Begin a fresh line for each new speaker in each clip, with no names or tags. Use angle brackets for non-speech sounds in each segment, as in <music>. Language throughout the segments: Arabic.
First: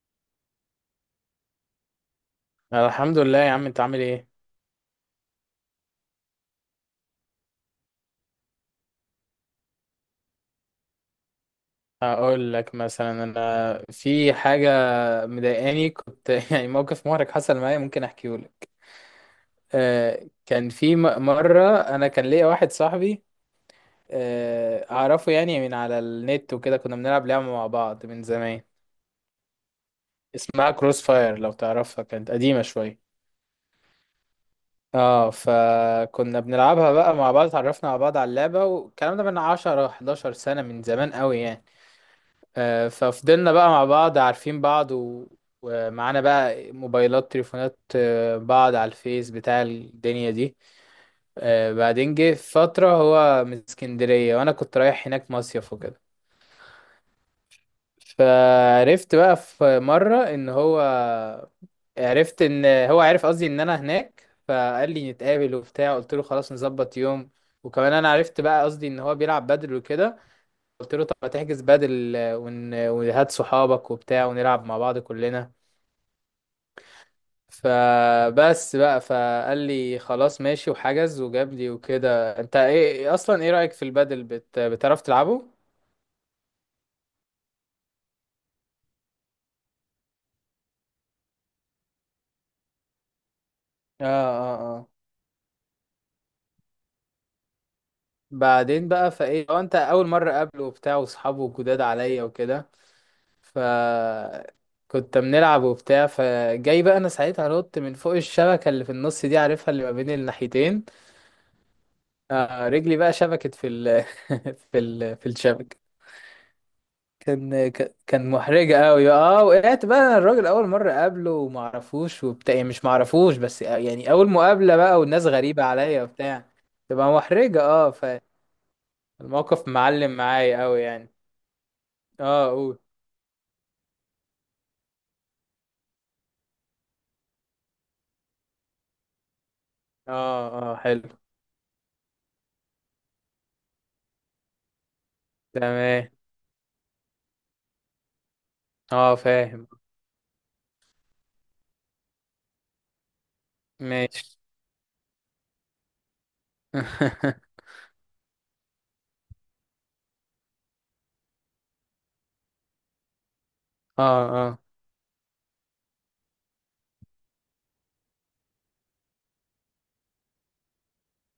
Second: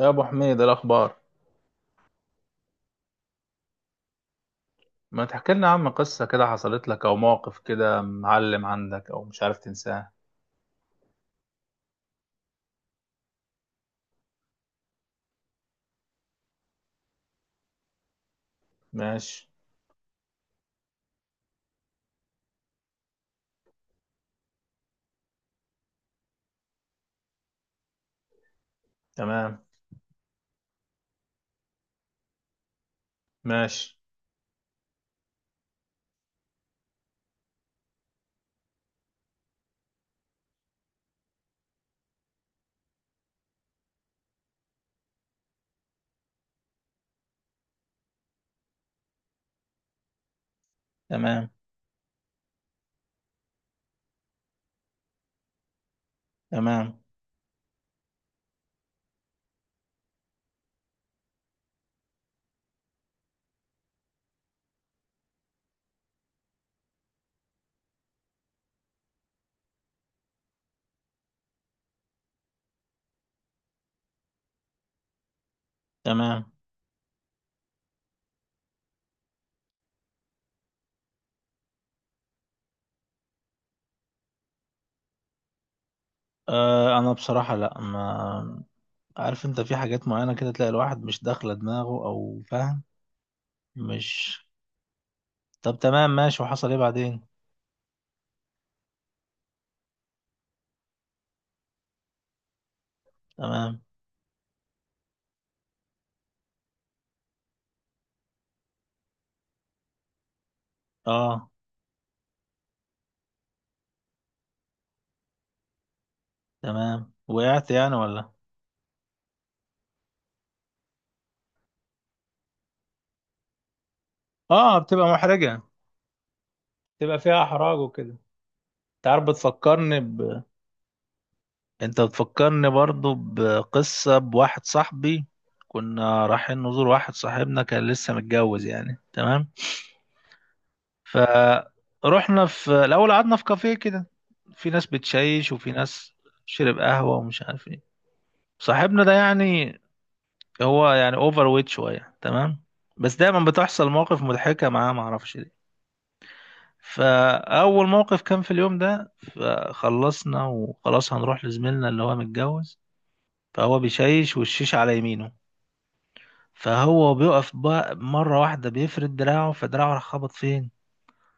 يا ابو حميد إيه الاخبار؟
أنا الحمد لله يا عم انت عامل ايه؟
ما تحكي لنا عم قصه كده حصلت لك او موقف كده معلم عندك او مش عارف تنساه.
اقول لك مثلا انا في حاجه مضايقاني كنت <laughs> يعني موقف محرج حصل معايا ممكن احكيه لك.
ماشي.
كان في مره انا كان ليا واحد صاحبي اعرفه يعني من على النت وكده كنا بنلعب لعبه مع بعض من زمان.
تمام.
اسمها كروس فاير لو تعرفها، كانت قديمه شويه.
ماشي.
اه فكنا بنلعبها بقى مع بعض، اتعرفنا على بعض على اللعبه والكلام ده من 10 11 سنه، من زمان قوي يعني. ففضلنا بقى مع بعض عارفين بعض و... ومعانا بقى موبايلات تليفونات، بعض على الفيس بتاع الدنيا دي.
تمام.
بعدين جه فترة هو من اسكندرية وأنا كنت رايح هناك مصيف وكده.
تمام.
فعرفت بقى في مرة إن هو، عرفت إن هو عرف قصدي إن أنا هناك فقال لي نتقابل وبتاع، قلت له خلاص نظبط يوم. وكمان أنا عرفت بقى قصدي إن هو بيلعب بدل وكده، قلت له طب ما تحجز بدل وهات صحابك وبتاع ونلعب مع بعض كلنا.
تمام.
فبس بقى فقال لي خلاص ماشي وحجز وجاب لي وكده. انت ايه اصلا، ايه رأيك في البدل بتعرف تلعبه؟
آه انا بصراحه لا، ما عارف، انت في حاجات معينه كده تلاقي الواحد مش داخله دماغه او فاهم،
اه
مش...
اه اه
طب تمام، ماشي، وحصل ايه بعدين؟
بعدين بقى فايه هو انت اول مره قابله وبتاع واصحابه جداد عليا وكده. ف
تمام.
كنت بنلعب وبتاع، فجاي بقى انا ساعتها نط من فوق الشبكه اللي في النص دي، عارفها اللي ما بين الناحيتين.
اه.
آه رجلي بقى شبكت في ال <laughs> في الشبكة.
تمام. وقعت يعني ولا...
كان محرجة قوي. اه وقعت بقى، انا الراجل اول مرة اقابله وما اعرفوش وبتاع، يعني مش ما اعرفوش بس، يعني اول مقابلة
اه،
بقى
بتبقى
والناس
محرجه،
غريبة عليا وبتاع. تبقى
بتبقى فيها
محرجة
احراج
اه.
وكده. انت عارف
فالموقف
بتفكرني،
معلم معايا قوي يعني.
انت
اه
بتفكرني
قول.
برضو بقصة بواحد صاحبي. كنا رايحين نزور واحد صاحبنا كان لسه متجوز يعني، تمام.
اه اه حلو.
فروحنا في الأول قعدنا في كافيه كده، في ناس بتشيش وفي
تمام.
ناس شرب قهوة ومش عارف ايه. صاحبنا ده
اه فاهم.
يعني هو يعني اوفر ويت شوية، تمام، بس دايما بتحصل مواقف
ماشي.
مضحكة معاه، معرفش ليه.
<laughs>
فأول موقف كان في اليوم ده، فخلصنا وخلاص هنروح لزميلنا اللي هو متجوز. فهو
اه
بيشيش
اه
والشيش على يمينه، فهو بيقف بقى مرة واحدة بيفرد دراعه، فدراعه راح خبط فين؟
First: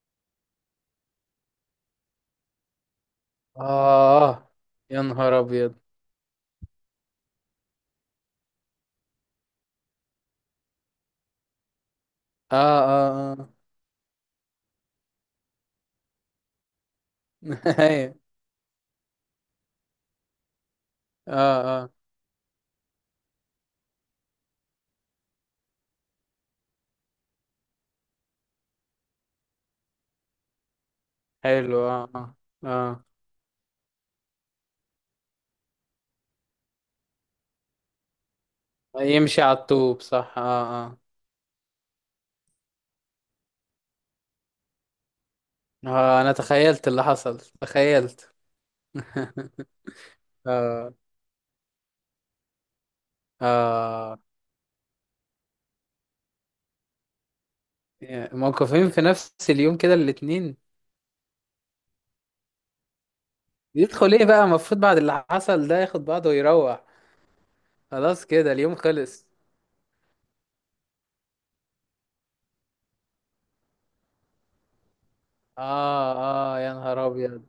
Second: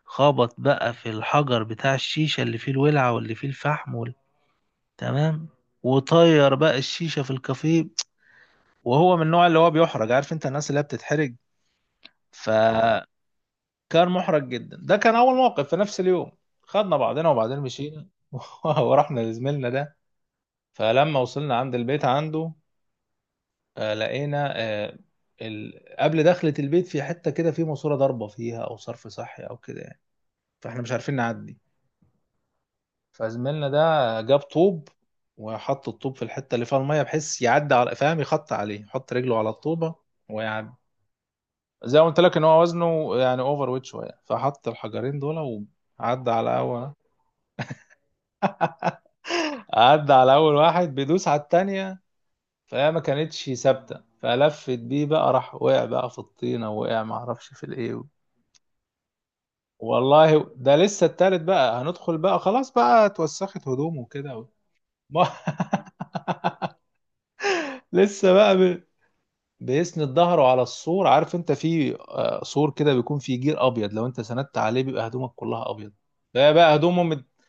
خبط بقى في الحجر بتاع الشيشة اللي فيه الولعة واللي فيه الفحم وال...
اه. يا نهار
تمام،
ابيض.
وطير بقى الشيشة في الكافيه. وهو من النوع اللي هو بيحرج، عارف انت الناس اللي هي بتتحرج،
اه
فكان
اه اه.
محرج جدا. ده كان اول موقف في نفس اليوم. خدنا بعضنا وبعدين
<laughs>
مشينا
ايوه.
<laughs> ورحنا لزميلنا ده. فلما
اه
وصلنا عند
اه
البيت عنده، لقينا ال... قبل دخلة البيت في حتة كده في ماسورة ضاربة فيها أو صرف صحي أو كده يعني. فإحنا مش عارفين نعدي.
حلو. اه اه.
فزميلنا ده جاب طوب، وحط الطوب في الحتة اللي فيها المية، بحيث يعدي على، فاهم، يخط عليه،
آه،
يحط رجله
يمشي
على
على
الطوبة
الطوب صح،
ويعدي.
اه اه.
زي ما قلت لك إن هو وزنه يعني أوفر ويت شوية، فحط الحجرين دول وعدى
انا
على
تخيلت
أول...
اللي حصل، تخيلت. <laughs>
عدى على أول
اه
واحد، بيدوس على التانية فهي ما كانتش ثابتة،
اه.
فلفت بيه بقى، راح وقع بقى في الطينة، وقع معرفش في الإيه.
يعني موقفين في نفس اليوم كده
والله
الاتنين؟
ده لسه التالت بقى، هندخل بقى خلاص بقى، اتوسخت هدومه
يدخل ايه
كده
بقى
و...
المفروض؟ بعد
<laughs> ما
اللي حصل ده ياخد بعضه ويروح. خلاص
لسه
كده
بقى
اليوم خلص.
بيسند ظهره على السور. عارف انت في سور كده بيكون فيه جير ابيض، لو انت سندت عليه بيبقى هدومك كلها ابيض.
اه
ده
اه. يا
بقى هدومه
نهار ابيض.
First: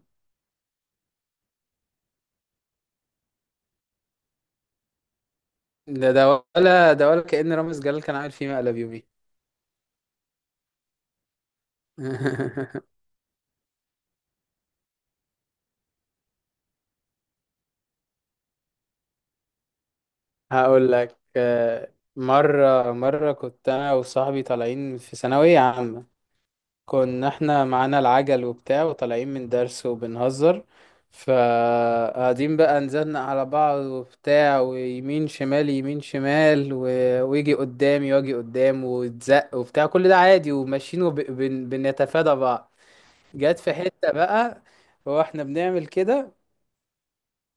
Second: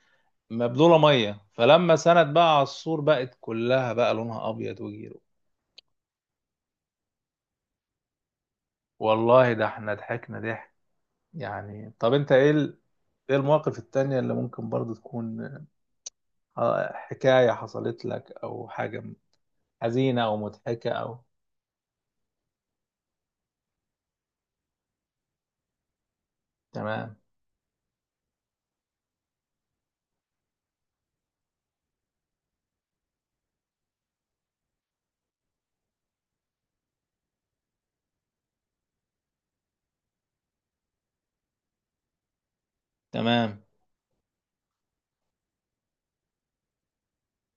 مبلوله ميه، فلما سند بقى على السور بقت كلها بقى لونها ابيض وجيره.
ده ده ولا ده، ولا كأن رامز جلال كان عامل فيه مقلب يومي.
والله ده احنا ضحكنا ضحك يعني. طب انت ايه ال...
<laughs>
ايه المواقف التانية اللي ممكن برضو تكون حكاية حصلت لك او حاجة حزينة أو مضحكة
هقول لك،
أو...
مرة كنت أنا وصاحبي طالعين في ثانوية عامة.
تمام.
كنا احنا معانا العجل وبتاع وطالعين من درس وبنهزر. فقاعدين بقى نزلنا على بعض وبتاع، ويمين شمال يمين شمال و... ويجي قدامي واجي قدام وتزق وبتاع، كل ده عادي وماشيين وبنتفادى بعض. جت
تمام.
في حتة بقى واحنا بنعمل كده،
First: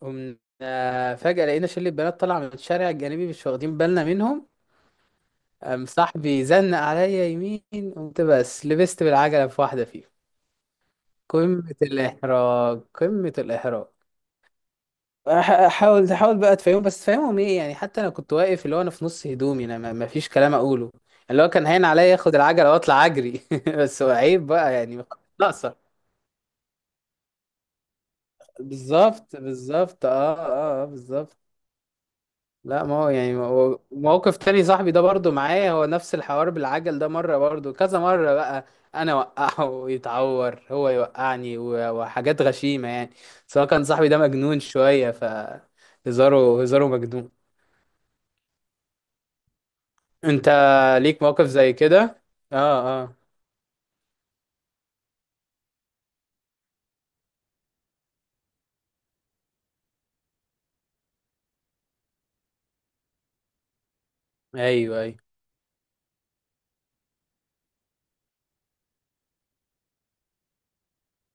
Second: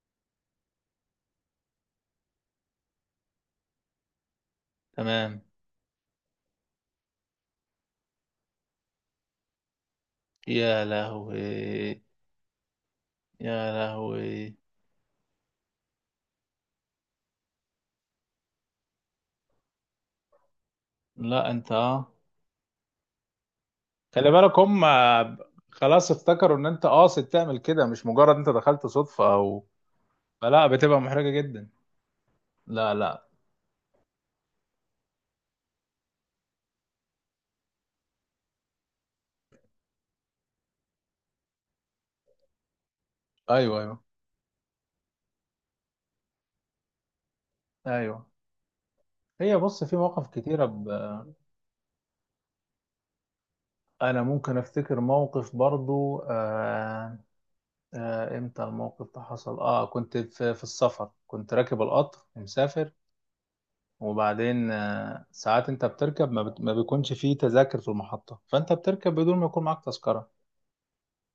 قمنا فجأة لقينا شلة بنات طالعة من الشارع الجانبي مش واخدين بالنا منهم.
تمام.
قام صاحبي زنق عليا يمين، قمت بس لبست بالعجلة في واحدة فيهم.
يا
قمة
لهوي.
الإحراج، قمة
يا
الإحراج.
لهوي.
حاول تحاول بقى تفهمهم، بس تفهمهم ايه يعني؟ حتى انا كنت واقف، اللي هو انا في نص هدومي انا، ما فيش كلام اقوله. اللي هو
لا
كان
أنت...
هين عليا اخد العجله واطلع اجري <laughs> بس هو
خلي
عيب
بالك
بقى
هم
يعني، ناقصه.
خلاص افتكروا إن أنت قاصد تعمل كده، مش مجرد أنت دخلت صدفة
بالظبط
أو...
بالظبط اه
فلا،
اه،
بتبقى محرجة
بالظبط.
جدا.
لا
لا
ما هو
لا.
يعني، ما هو موقف تاني صاحبي ده برضو معايا، هو نفس الحوار بالعجل ده مرة، برضو كذا مرة بقى. انا وقعه <laughs> ويتعور، هو يوقعني وحاجات غشيمة يعني. سواء
أيوه
كان
أيوه.
صاحبي ده مجنون شوية، ف هزاره مجنون.
أيوه، هي بص، في مواقف
انت
كتيرة ب...
ليك موقف زي كده؟ اه اه.
أنا ممكن أفتكر موقف برضو إمتى الموقف ده حصل؟ آه، كنت في... في السفر، كنت راكب القطر مسافر. وبعدين
ايوه ايوه.
ساعات انت بتركب ما بيكونش فيه تذاكر في المحطة، فانت بتركب بدون ما يكون معاك تذكرة.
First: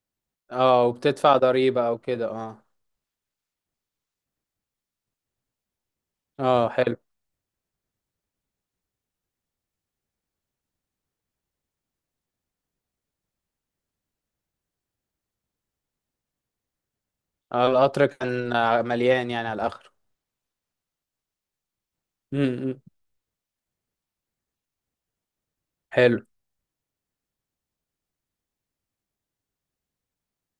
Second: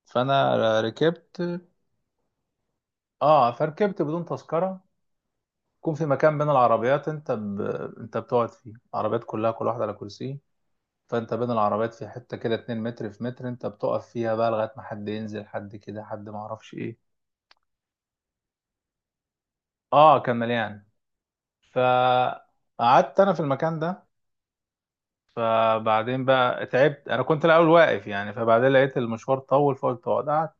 فانا
اه وبتدفع
ركبت،
ضريبة او كده، اه.
اه، فركبت بدون تذكرة. يكون في مكان بين
اه حلو.
العربيات انت انت بتقعد فيه، العربيات كلها كل واحدة على كرسي. فانت بين العربيات في حتة كده 2 متر في متر، انت بتقف فيها بقى لغاية ما حد ينزل، حد كده، حد ما اعرفش ايه.
آه القطر كان، مليان يعني على الاخر.
اه كان مليان.
امم.
فقعدت انا في المكان ده. فبعدين
حلو.
بقى تعبت، انا كنت الاول واقف يعني، فبعدين لقيت المشوار طول، فقلت اقعد، قعدت.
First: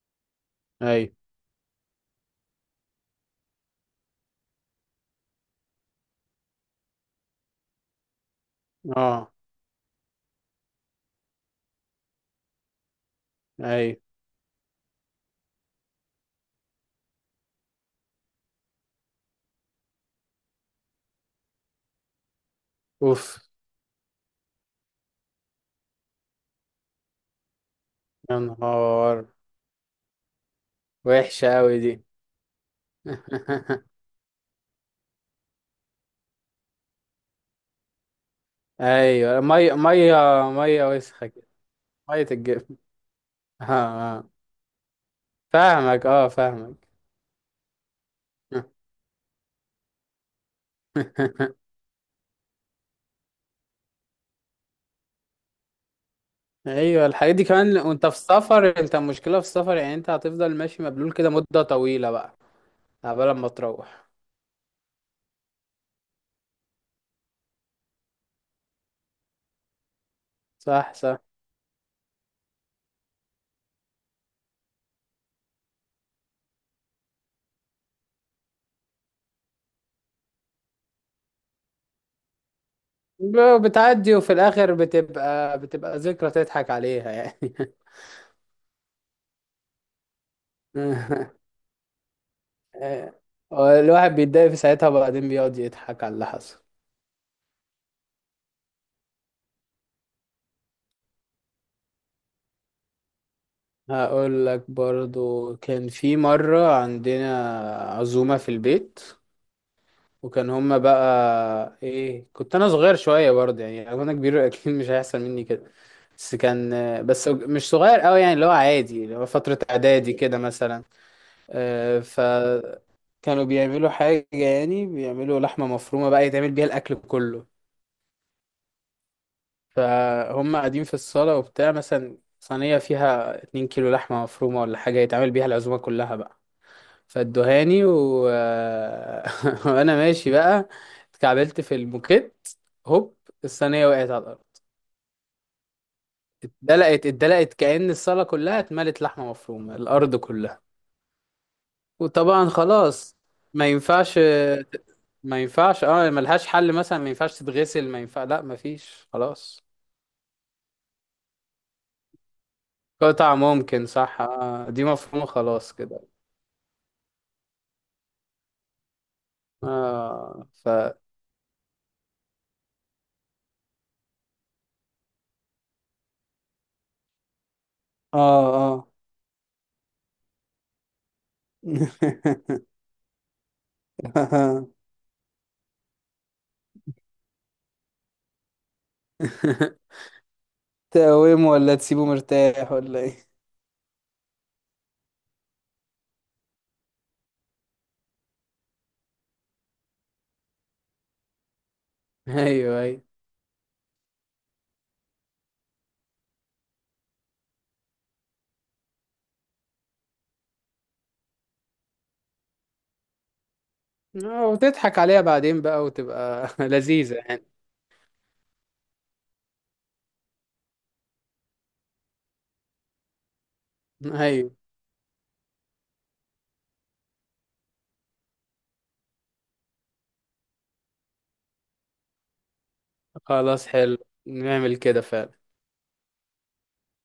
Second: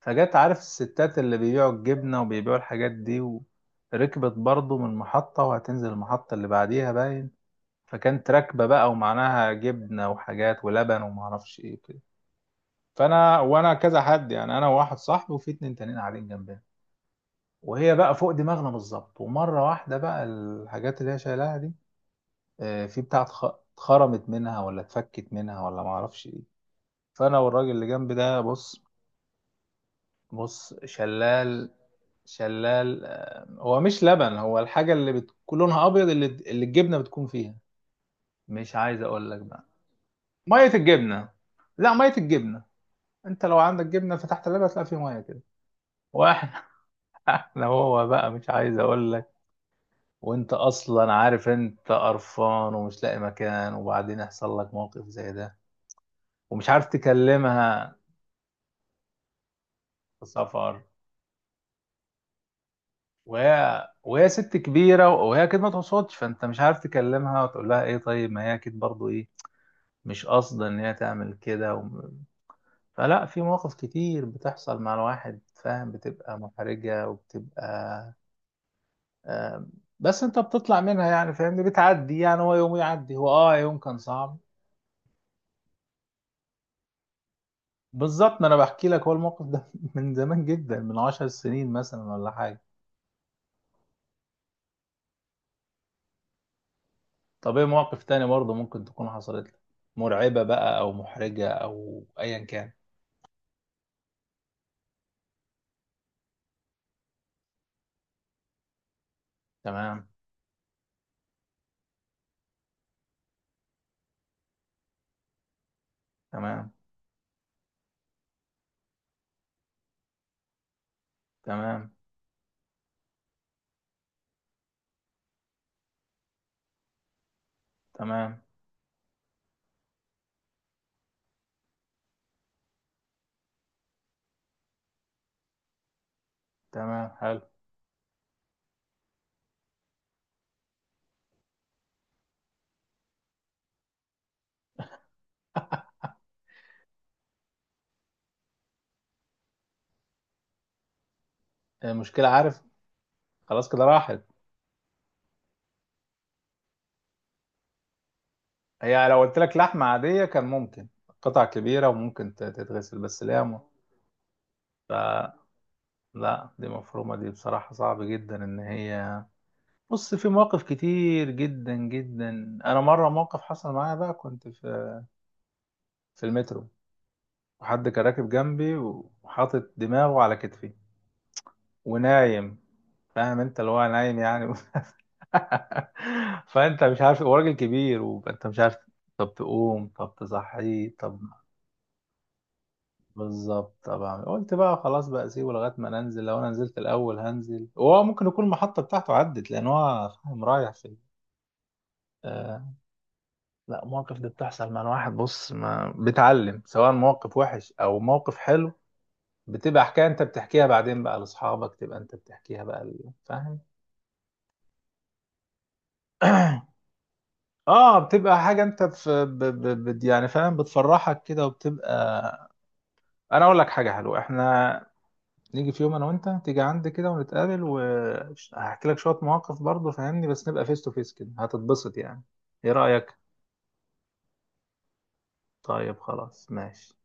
فجت، عارف
ايوه.
الستات اللي بيبيعوا الجبنه وبيبيعوا الحاجات دي، وركبت برضو من محطه وهتنزل المحطه اللي بعديها باين. فكانت راكبه بقى،
اه.
ومعناها جبنه وحاجات ولبن وما اعرفش ايه وكده. فانا وانا كذا
ايوه.
حد يعني، انا وواحد صاحبي وفي اتنين تانيين قاعدين جنبنا، وهي بقى فوق دماغنا بالظبط. ومره واحده بقى الحاجات اللي هي شايلاها دي، في بتاعه
اوف.
اتخرمت منها ولا اتفكت منها ولا ما اعرفش إيه. فانا والراجل اللي جنبي
يا
ده بص،
نهار،
بص
وحشة
شلال.
أوي دي.
شلال هو
<laughs>
مش لبن، هو الحاجه اللي بتكون لونها ابيض اللي الجبنه بتكون فيها. مش عايز اقول لك
أيوة
بقى،
مية مية.
ميه
مية وسخة
الجبنه.
كده.
لا، ميه
مية
الجبنه.
الجبن.
انت لو
<laughs> آه.
عندك جبنه
آه،
فتحت اللبن هتلاقي فيه ميه كده.
فاهمك، أه
واحنا...
فاهمك.
<laughs> احنا هو بقى مش عايز اقول لك. وانت اصلا عارف
<laughs>
انت قرفان ومش لاقي مكان، وبعدين يحصل لك موقف زي ده ومش عارف
أيوة الحاجات دي كمان
تكلمها.
وأنت في السفر، أنت المشكلة في السفر يعني، أنت
في
هتفضل
سفر،
ماشي مبلول كده مدة طويلة بقى قبل ما
وهي
تروح.
وهي ست كبيرة وهي أكيد ما تقصدش، فأنت مش عارف تكلمها وتقول لها إيه. طيب ما هي أكيد برضو إيه، مش قاصدة إن
صح
هي
صح.
تعمل كده و... فلا، في مواقف كتير بتحصل مع الواحد، فاهم، بتبقى محرجة وبتبقى... آم، بس أنت بتطلع منها يعني، فاهمني، بتعدي يعني، هو يوم يعدي، هو آه يوم كان
بتعدي وفي
صعب.
الآخر بتبقى ذكرى تضحك عليها يعني.
بالظبط، ما أنا بحكي لك هو الموقف ده <laughs> من زمان جدا، من 10 سنين مثلا، ولا حاجة.
<laughs> الواحد بيتضايق في ساعتها وبعدين بيقعد يضحك على اللي حصل.
طب إيه مواقف تاني برضو ممكن تكون حصلت لك مرعبة بقى أو محرجة أو أيا كان؟
هقول لك برضو، كان في مرة عندنا عزومة في البيت.
تمام.
وكان هما بقى ايه، كنت انا صغير شوية برضه، يعني لو انا كبير <laughs> اكيد مش هيحصل مني كده. بس كان،
تمام.
بس مش صغير قوي يعني، اللي هو عادي، اللي هو فترة اعدادي كده مثلا.
تمام.
فكانوا بيعملوا حاجة، يعني بيعملوا لحمة مفرومة بقى يتعمل بيها الاكل كله.
تمام.
فهم قاعدين في الصالة وبتاع مثلا، صينية فيها 2 كيلو لحمة مفرومة ولا حاجة، يتعمل بيها العزومة كلها بقى.
تمام. حلو.
فادوهاني و... <laughs> وانا ماشي بقى اتكعبلت في الموكيت، هوب، الصينيه وقعت على الارض، اتدلقت اتدلقت، كأن الصاله كلها اتملت لحمه مفرومه، الارض كلها.
المشكلة،
وطبعا
عارف،
خلاص ما
خلاص كده
ينفعش،
راحت.
ما ينفعش اه، ملهاش حل مثلا، ما ينفعش تتغسل، ما ينفع، لا ما
هي
فيش
لو قلت لك
خلاص.
لحمة عادية كان ممكن قطع كبيرة وممكن تتغسل، بس
قطع
لا
ممكن صح، آه دي
ف-...
مفهومه خلاص كده.
لا، دي مفرومة، دي بصراحة صعب جدا إن هي... بص، في
اه
مواقف
ف اه
كتير جدا جدا. أنا مرة موقف حصل معايا بقى، كنت في... في المترو، وحد كان راكب جنبي،
اه.
وحاطط دماغه على كتفي ونايم. فاهم أنت اللي هو نايم يعني <laughs> <laughs> فانت مش عارف، هو راجل كبير وانت مش عارف طب تقوم،
<laughs>
طب تصحيه، طب...
تقومه ولا تسيبه مرتاح ولا ايه؟ <laughs>
بالظبط. طبعا قلت بقى خلاص بقى سيبه لغايه ما ننزل، لو انا نزلت الاول هنزل، وهو ممكن يكون المحطه بتاعته عدت، لان هو فاهم رايح في...
ايوه
آه.
ايوه.
لا مواقف دي بتحصل مع الواحد، بص، ما بيتعلم، سواء موقف وحش او موقف حلو. بتبقى حكايه انت بتحكيها بعدين بقى لاصحابك، تبقى انت بتحكيها بقى ل-... فاهم.
وتضحك عليها بعدين بقى وتبقى <laughs>
<clears throat>
لذيذة يعني.
اه، بتبقى حاجه انت في ب... ب... ب... يعني فاهم، بتفرحك كده وبتبقى... انا اقول لك حاجه حلوه،
ايوه
احنا نيجي في يوم انا وانت، تيجي عندي كده ونتقابل، وهحكي لك شويه مواقف برضه، فاهمني، بس نبقى فيس تو فيس كده هتتبسط يعني. ايه رايك؟
خلاص حلو، نعمل كده فعلا.
طيب خلاص ماشي.